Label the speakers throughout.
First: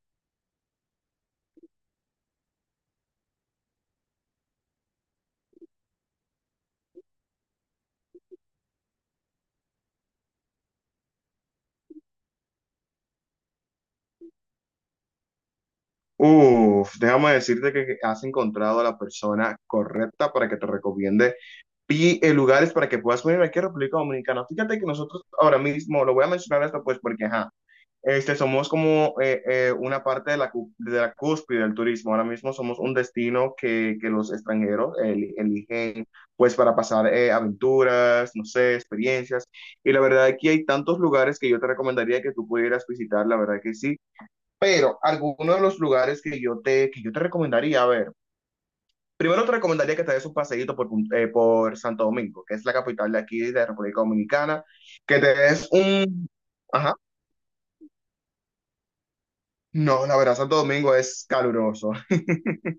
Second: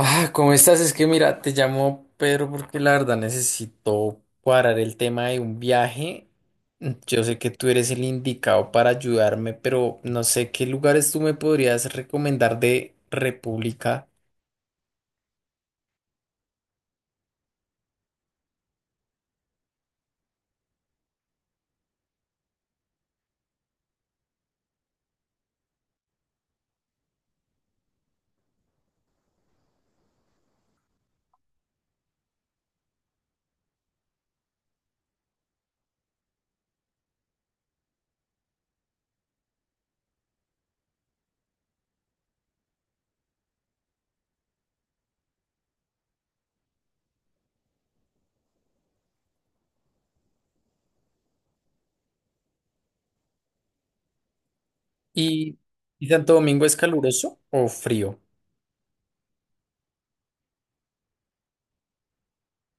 Speaker 1: Ah, ¿cómo estás? Es que mira, te llamo Pedro porque la verdad necesito cuadrar el tema de un viaje. Yo sé que tú eres el indicado para ayudarme, pero no sé qué lugares tú me podrías recomendar de República.
Speaker 2: Uf, déjame decirte que has encontrado a la persona correcta para que te recomiende y lugares para que puedas venir aquí a República Dominicana. Fíjate que nosotros ahora mismo, lo voy a mencionar esto pues porque, ajá, somos como una parte de de la cúspide del turismo. Ahora mismo somos un destino que los extranjeros eligen pues para pasar aventuras, no sé, experiencias. Y la verdad aquí hay tantos lugares que yo te recomendaría que tú pudieras visitar, la verdad que sí. Pero algunos de los lugares que yo te recomendaría, a ver, primero te recomendaría que te des un paseíto por Santo Domingo, que es la capital de aquí, de República Dominicana, que te
Speaker 1: ¿Y,
Speaker 2: des
Speaker 1: y
Speaker 2: un...
Speaker 1: Santo Domingo es
Speaker 2: Ajá.
Speaker 1: caluroso o frío?
Speaker 2: No, la verdad, Santo Domingo es caluroso.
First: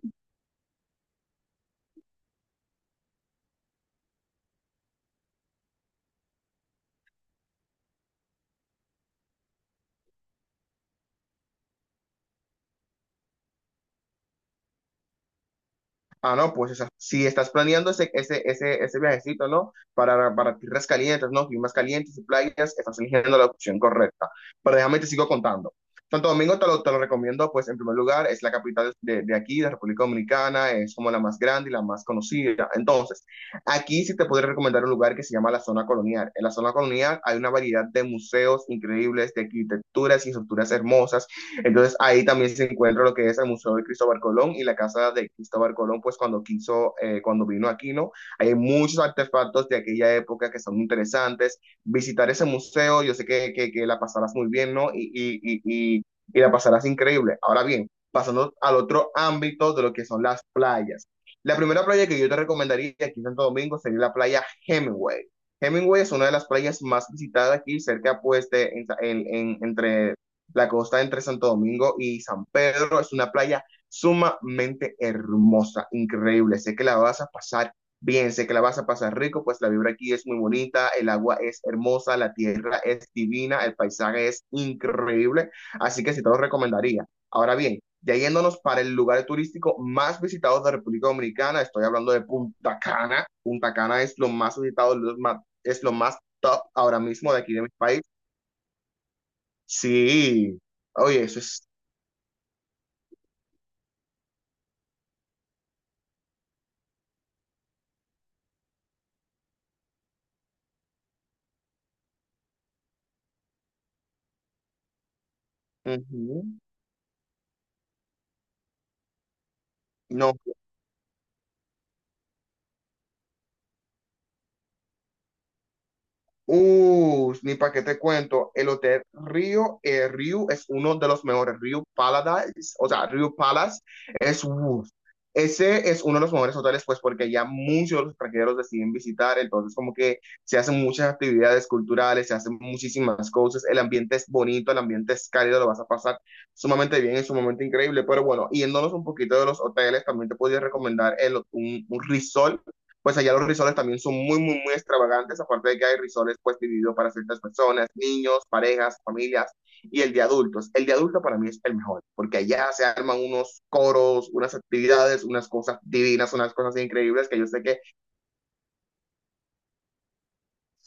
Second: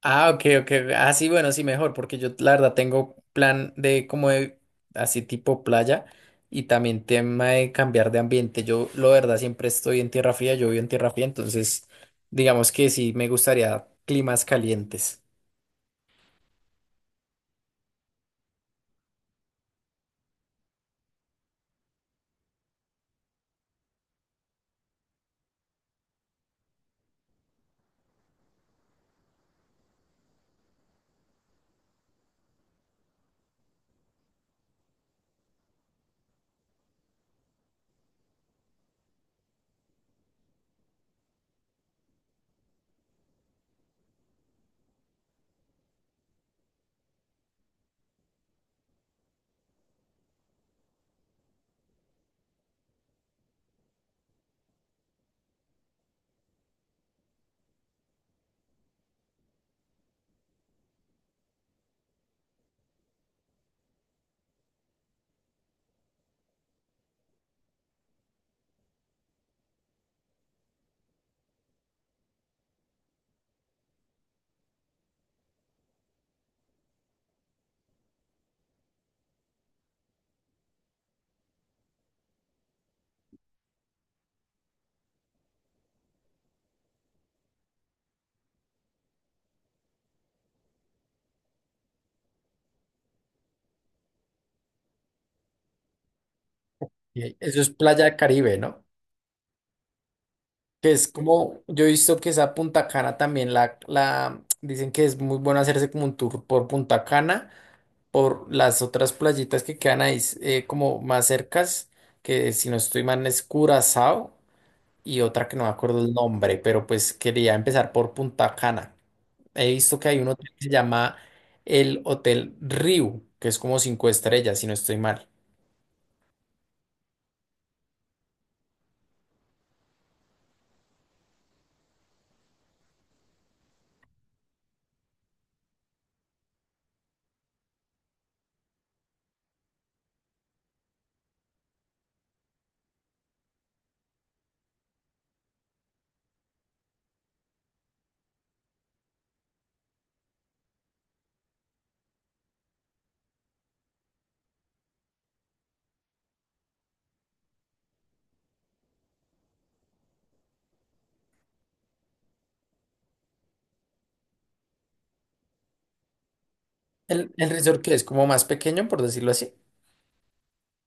Speaker 1: Ah, ok, ok. Ah, sí, bueno, sí, mejor, porque yo la verdad tengo plan de como de así tipo playa y también tema de cambiar de ambiente. Yo, la verdad, siempre estoy en tierra fría, yo vivo en tierra fría, entonces digamos que sí me gustaría climas calientes.
Speaker 2: Ah, no, pues o sea, si estás planeando ese viajecito, ¿no? Para tierras calientes, ¿no? Climas calientes y playas, estás eligiendo la opción correcta. Pero déjame te sigo contando. Santo Domingo te lo recomiendo, pues en primer lugar, es la capital de aquí, de República Dominicana, es como la más grande y la más conocida. Entonces, aquí sí te podría recomendar un lugar que se llama la zona colonial. En la zona colonial hay una variedad de museos increíbles, de arquitecturas y estructuras hermosas. Entonces ahí también se encuentra lo que es el Museo de Cristóbal Colón y la casa de Cristóbal Colón, pues cuando quiso, cuando vino aquí, ¿no? Hay muchos artefactos de aquella época que son interesantes. Visitar ese museo, yo sé que la pasarás muy bien, ¿no? Y la pasarás increíble. Ahora bien, pasando al otro ámbito de lo que son las playas. La primera playa que yo te recomendaría aquí en Santo Domingo sería la playa Hemingway. Hemingway es una de las playas más visitadas aquí, cerca pues entre la costa entre Santo Domingo y San Pedro. Es una playa sumamente hermosa, increíble. Sé que la vas a pasar bien, sé que la vas a pasar rico, pues la vibra aquí es muy bonita, el agua es hermosa, la tierra es divina, el paisaje es increíble, así que sí te lo recomendaría. Ahora bien, ya yéndonos para el lugar turístico más visitado de República Dominicana, estoy hablando de Punta Cana. Punta Cana es lo más visitado, lo más, es lo más top ahora mismo
Speaker 1: Y
Speaker 2: de aquí
Speaker 1: eso
Speaker 2: de mi
Speaker 1: es
Speaker 2: país.
Speaker 1: Playa Caribe, ¿no?
Speaker 2: Sí,
Speaker 1: Que es
Speaker 2: oye, eso
Speaker 1: como,
Speaker 2: es.
Speaker 1: yo he visto que esa Punta Cana también la, dicen que es muy bueno hacerse como un tour por Punta Cana por las otras playitas que quedan ahí como más cercas, que si no estoy mal es Curazao y otra que no me acuerdo el nombre,
Speaker 2: Ujú.
Speaker 1: pero pues quería empezar por Punta Cana. He visto que hay un
Speaker 2: No,
Speaker 1: hotel que se llama el Hotel Riu, que es como cinco estrellas, si no estoy mal.
Speaker 2: ni para qué te cuento, el hotel Río, Río es uno de los mejores, Río Paradise, o sea, Río Palace es, ese es uno de los mejores hoteles, pues porque ya muchos de los extranjeros deciden visitar, entonces como que se hacen muchas actividades culturales, se hacen muchísimas cosas, el ambiente es bonito, el ambiente es cálido, lo vas a pasar sumamente bien, es sumamente increíble, pero bueno, yéndonos un poquito de los hoteles, también te podría recomendar un resort. Pues allá los risoles también son muy, muy, muy extravagantes, aparte de que hay risoles pues divididos para ciertas personas, niños, parejas, familias y el de adultos. El de adultos para mí es el mejor, porque allá se arman unos coros, unas actividades, unas cosas divinas, unas cosas
Speaker 1: El,
Speaker 2: increíbles que yo
Speaker 1: el
Speaker 2: sé que
Speaker 1: resort que es como más pequeño, por decirlo así.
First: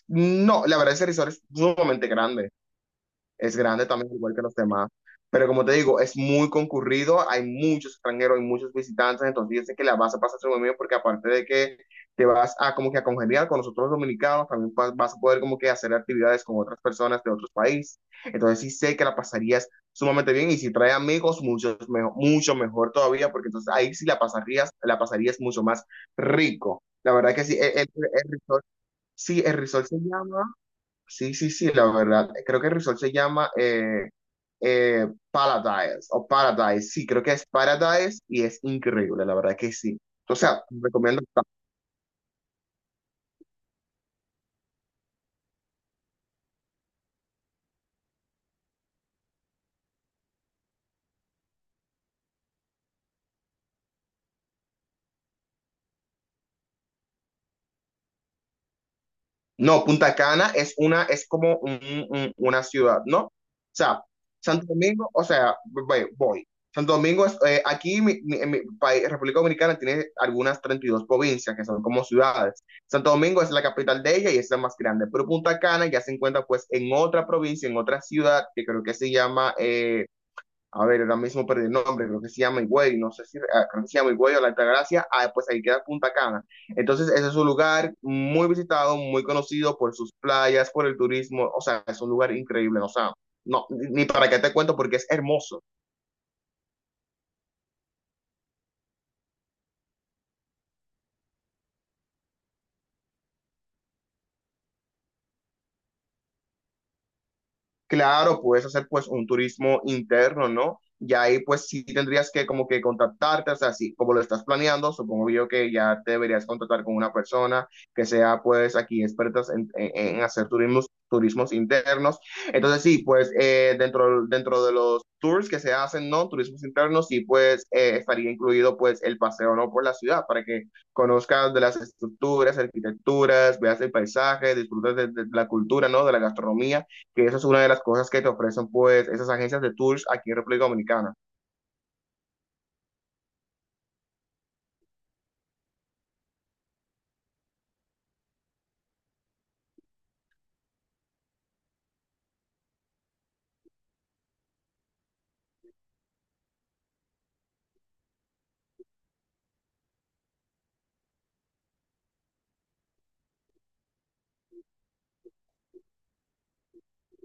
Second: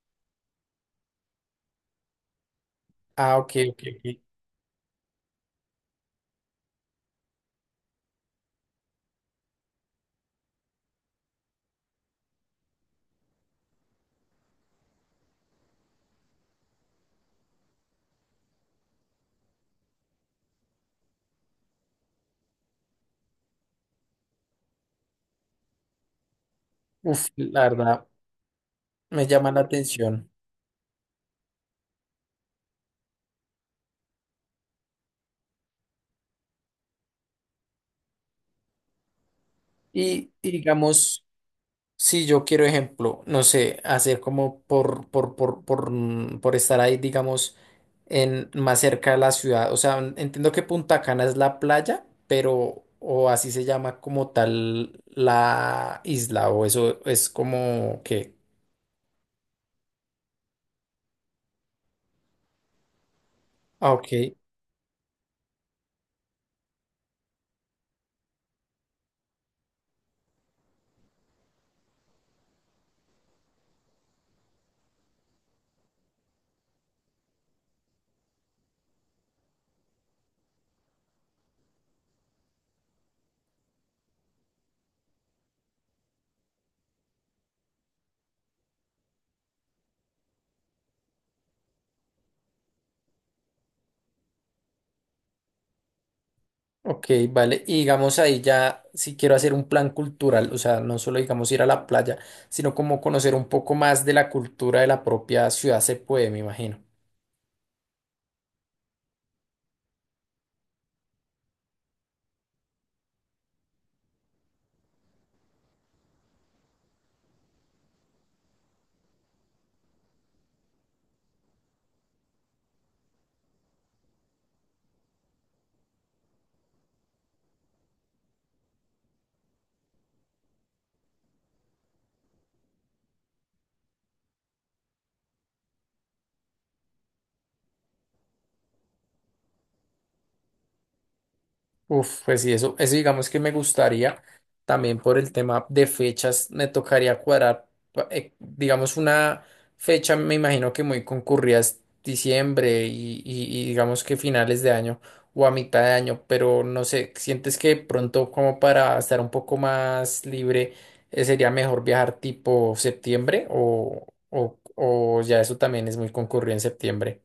Speaker 2: no, la verdad ese risol es sumamente grande.
Speaker 1: Ah, ok,
Speaker 2: Es
Speaker 1: ok,
Speaker 2: grande también,
Speaker 1: ok.
Speaker 2: igual que los demás. Pero como te digo, es muy concurrido, hay muchos extranjeros, hay muchos visitantes, entonces yo sé que la vas a pasar súper bien, porque aparte de que te vas a como que a congeniar con nosotros los dominicanos, también vas a poder como que hacer actividades con otras personas de otros países. Entonces sí sé que la pasarías sumamente bien, y si traes amigos, mucho mejor todavía, porque entonces ahí sí la pasarías mucho más rico. La
Speaker 1: Uf,
Speaker 2: verdad que sí,
Speaker 1: la verdad
Speaker 2: el resort,
Speaker 1: me
Speaker 2: sí,
Speaker 1: llama
Speaker 2: el
Speaker 1: la
Speaker 2: resort se
Speaker 1: atención.
Speaker 2: llama... Sí, sí, sí, la verdad. Creo que el resort se llama Paradise o Paradise. Sí, creo que es Paradise y es increíble, la verdad que sí.
Speaker 1: Y,
Speaker 2: O
Speaker 1: y
Speaker 2: sea, recomiendo.
Speaker 1: digamos, si yo quiero, ejemplo, no sé, hacer como por, por estar ahí, digamos, en, más cerca de la ciudad. O sea, entiendo que Punta Cana es la playa, pero, o así se llama como tal la isla, o eso es como que.
Speaker 2: No, Punta Cana es una, es como una ciudad, ¿no? O
Speaker 1: Ah,
Speaker 2: sea,
Speaker 1: ok,
Speaker 2: Santo Domingo, o sea, voy. Santo Domingo es, aquí en mi país, República Dominicana tiene algunas 32 provincias que son como ciudades. Santo Domingo es la capital de ella y es la más grande, pero Punta Cana ya se encuentra pues en otra provincia, en otra ciudad que creo que se llama a ver, ahora mismo perdí el nombre, creo que se llama Higüey, no sé si, ah, creo que se llama Higüey o La Altagracia, ah, pues ahí queda Punta Cana. Entonces, ese es un lugar muy visitado, muy conocido por sus playas, por el turismo, o sea, es un lugar increíble, o sea, no, ni para qué te cuento porque es hermoso.
Speaker 1: ok, vale. Y digamos ahí ya, si quiero hacer un plan cultural, o sea, no solo digamos ir a la playa, sino como conocer un poco más de la cultura de la propia ciudad, se puede, me imagino.
Speaker 2: Claro, puedes hacer pues un turismo interno, ¿no? Y ahí pues sí tendrías que como que contactarte, o sea, así como lo estás planeando, supongo yo que ya te deberías contactar con una persona que sea pues aquí expertas en hacer turismos, turismos internos. Entonces sí, pues dentro de los tours que se hacen, ¿no? Turismos internos, sí pues estaría incluido pues el paseo, ¿no? Por la ciudad para que conozcas de las estructuras, arquitecturas, veas el paisaje, disfrutes de la cultura, ¿no? De la gastronomía, que esa es una de las cosas que te ofrecen pues esas agencias de tours aquí en República Dominicana.
Speaker 1: Uf, pues sí, eso digamos que me gustaría también por el tema de fechas, me tocaría cuadrar, digamos, una fecha, me imagino que muy concurrida es diciembre y digamos que finales de año o a mitad de año, pero no sé, ¿sientes que pronto como para estar un poco más libre, sería mejor viajar tipo septiembre o ya eso también es muy concurrido en septiembre?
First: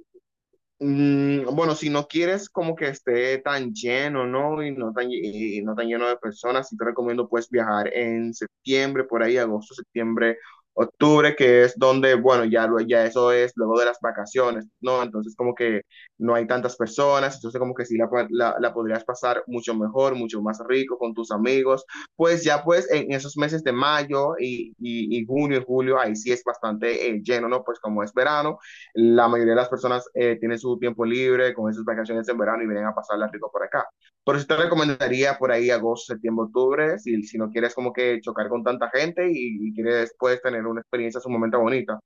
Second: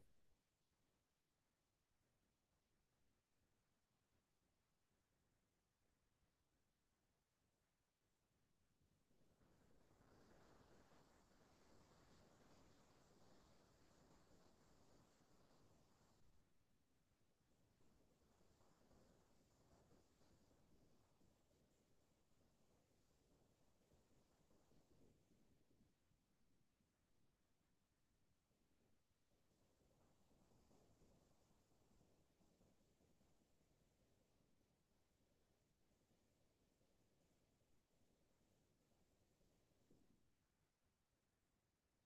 Speaker 2: Mm, bueno, si no quieres como que esté tan lleno, ¿no? Y no tan lleno de personas, sí te recomiendo pues viajar en septiembre, por ahí, agosto, septiembre, octubre, que es donde, bueno, ya, ya eso es luego de las vacaciones, ¿no? Entonces como que no hay tantas personas, entonces como que sí la podrías pasar mucho mejor, mucho más rico con tus amigos. Pues ya pues en esos meses de mayo y junio y julio, ahí sí es bastante lleno, ¿no? Pues como es verano. La mayoría de las personas tienen su tiempo libre con esas vacaciones en verano y vienen a pasarla rico por acá. Por eso te recomendaría por ahí agosto, septiembre, octubre, si no quieres como que chocar con tanta gente y quieres después tener una experiencia sumamente bonita.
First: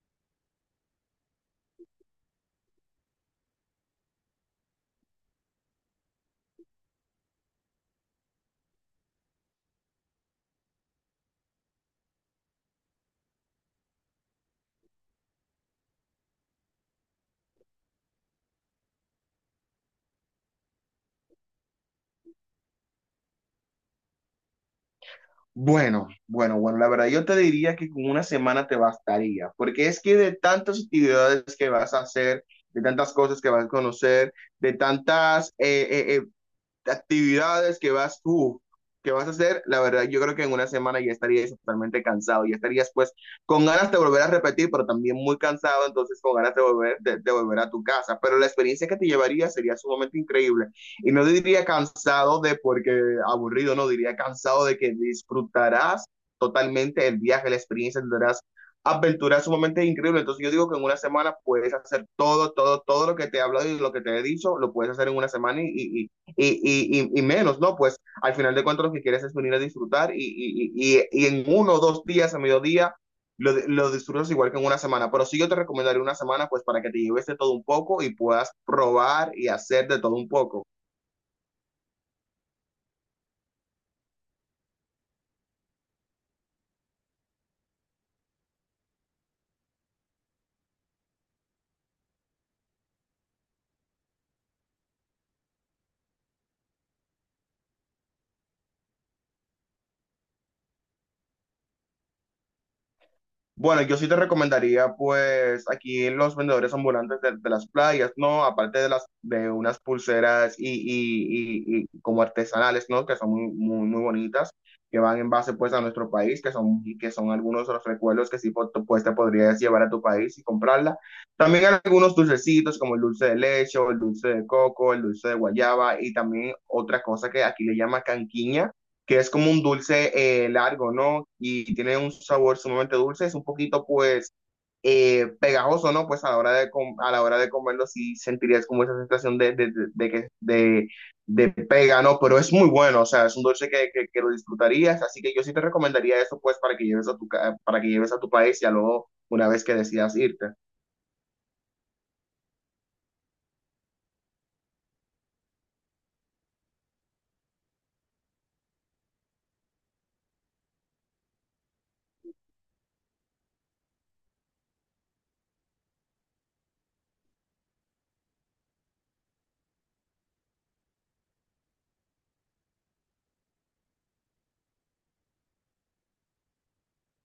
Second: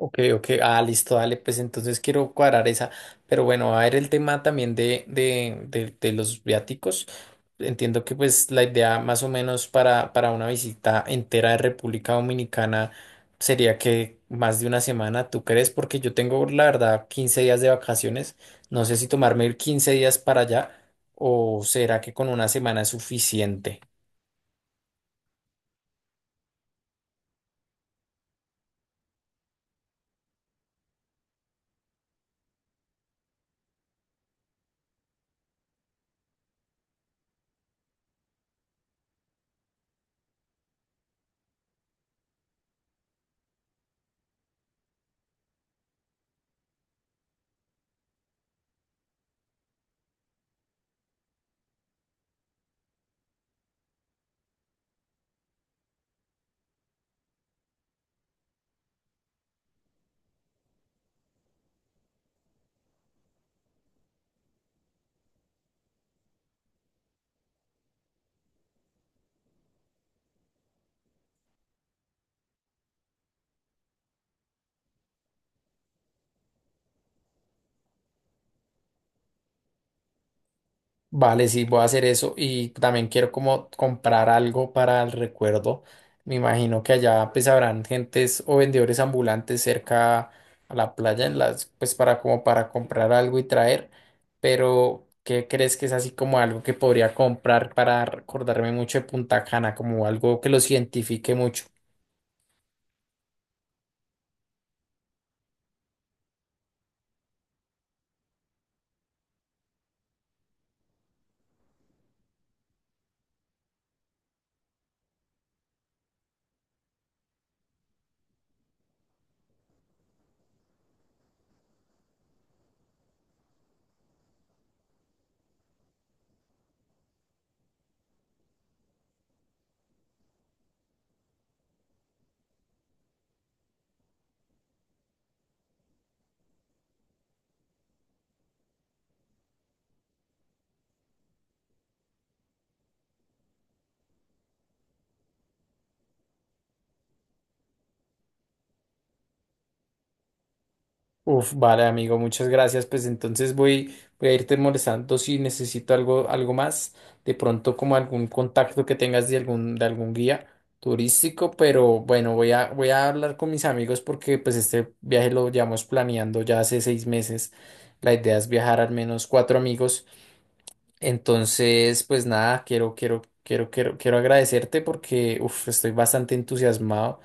Speaker 1: Ok, ok, ah, listo, dale, pues entonces quiero cuadrar esa, pero bueno, va a ver el tema también de los viáticos. Entiendo que pues la idea más o menos para una visita entera de República Dominicana sería que más de una semana, ¿tú crees? Porque yo tengo la verdad 15 días de vacaciones, no sé si tomarme 15 días para allá o será que con una semana es suficiente.
Speaker 2: Bueno, bueno, bueno, la verdad yo te diría que con una semana te bastaría, porque es que de tantas actividades que vas a hacer, de tantas cosas que vas a conocer, de tantas actividades que vas a hacer, la verdad, yo creo que en una semana ya estarías totalmente cansado, ya estarías pues con ganas de volver a repetir, pero también muy cansado, entonces con ganas de volver, de volver a tu casa. Pero la experiencia que te llevaría sería sumamente increíble. Y no diría cansado de porque aburrido, no diría cansado de que disfrutarás totalmente el viaje, la experiencia, tendrás aventuras sumamente increíbles. Entonces yo digo que en una semana puedes hacer todo, todo, todo lo que te he hablado y lo que te he dicho, lo puedes hacer en una semana y menos, ¿no? Pues al final de cuentas lo que quieres es venir a disfrutar y, y en uno o dos días a mediodía disfrutas igual que en una semana, pero sí yo te recomendaría una semana pues para que te lleves de todo un poco y puedas probar y hacer de todo un poco.
Speaker 1: Vale, sí, voy a hacer eso y también quiero como comprar algo para el recuerdo. Me imagino que allá pues habrán gentes o vendedores ambulantes cerca a la playa en las pues para como para comprar algo y traer, pero ¿qué crees que es así como algo que podría comprar para recordarme mucho de Punta Cana, como algo que los identifique mucho?
Speaker 2: Bueno, yo sí te recomendaría, pues, aquí los vendedores ambulantes de las playas, ¿no? Aparte de las, de unas pulseras y como artesanales, ¿no? Que son muy, muy, muy bonitas, que van en base, pues, a nuestro país, que son algunos de los recuerdos que sí, pues, te podrías llevar a tu país y comprarla. También hay algunos dulcecitos, como el dulce de leche, o el dulce de coco, el dulce de guayaba, y también otra cosa que aquí le llama canquiña, que es como un dulce largo, ¿no? Y tiene un sabor sumamente dulce, es un poquito pues pegajoso, ¿no? Pues a la hora de, a la hora de comerlo sí sentirías como esa sensación de pega, ¿no? Pero es muy bueno, o sea, es un dulce que lo disfrutarías, así que yo sí te recomendaría eso pues para que lleves a para que lleves a tu país ya luego una vez que decidas irte.
Speaker 1: Uf, vale, amigo, muchas gracias. Pues entonces voy a irte molestando si necesito algo más. De pronto, como algún contacto que tengas de algún guía turístico, pero bueno, voy a hablar con mis amigos porque pues este viaje lo llevamos planeando ya hace 6 meses. La idea es viajar al menos cuatro amigos. Entonces, pues nada, quiero agradecerte porque uf, estoy bastante entusiasmado.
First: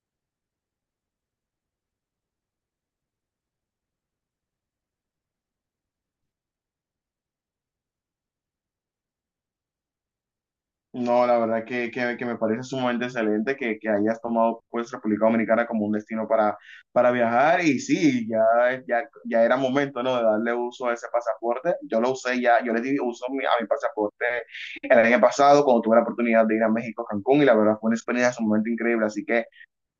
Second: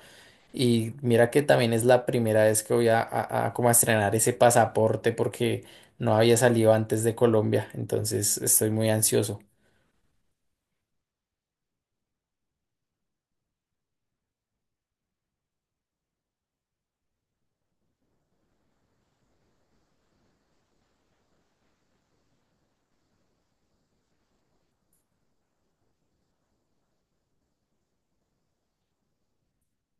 Speaker 1: Y mira que también es la primera vez que voy a como a estrenar ese pasaporte porque no había salido antes de Colombia, entonces estoy muy ansioso.
Speaker 2: No, la verdad que me parece sumamente excelente que hayas tomado pues República Dominicana como un destino para viajar y sí, ya era momento, ¿no? De darle uso a ese pasaporte. Yo lo usé ya, yo le di uso a a mi pasaporte el año pasado cuando tuve la oportunidad de ir a México, Cancún, y la verdad fue una experiencia sumamente increíble. Así que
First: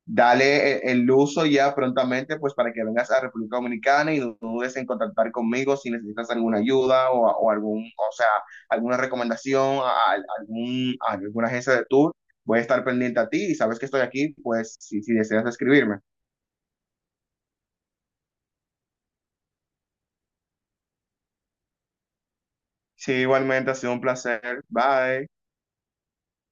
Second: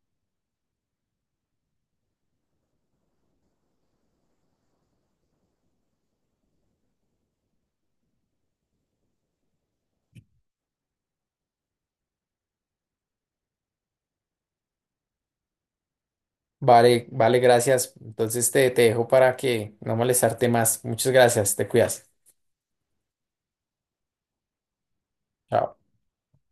Speaker 2: dale el uso ya prontamente, pues para que vengas a República Dominicana, y no dudes en contactar conmigo si necesitas alguna ayuda o algún, o sea, alguna recomendación a algún, a alguna agencia de tour. Voy a estar pendiente a ti y sabes que estoy aquí, pues si deseas escribirme.
Speaker 1: Vale, vale, gracias. Entonces te dejo para que no molestarte más. Muchas gracias, te cuidas.
Speaker 2: Sí, igualmente ha sido un placer. Bye.
Speaker 1: Chao.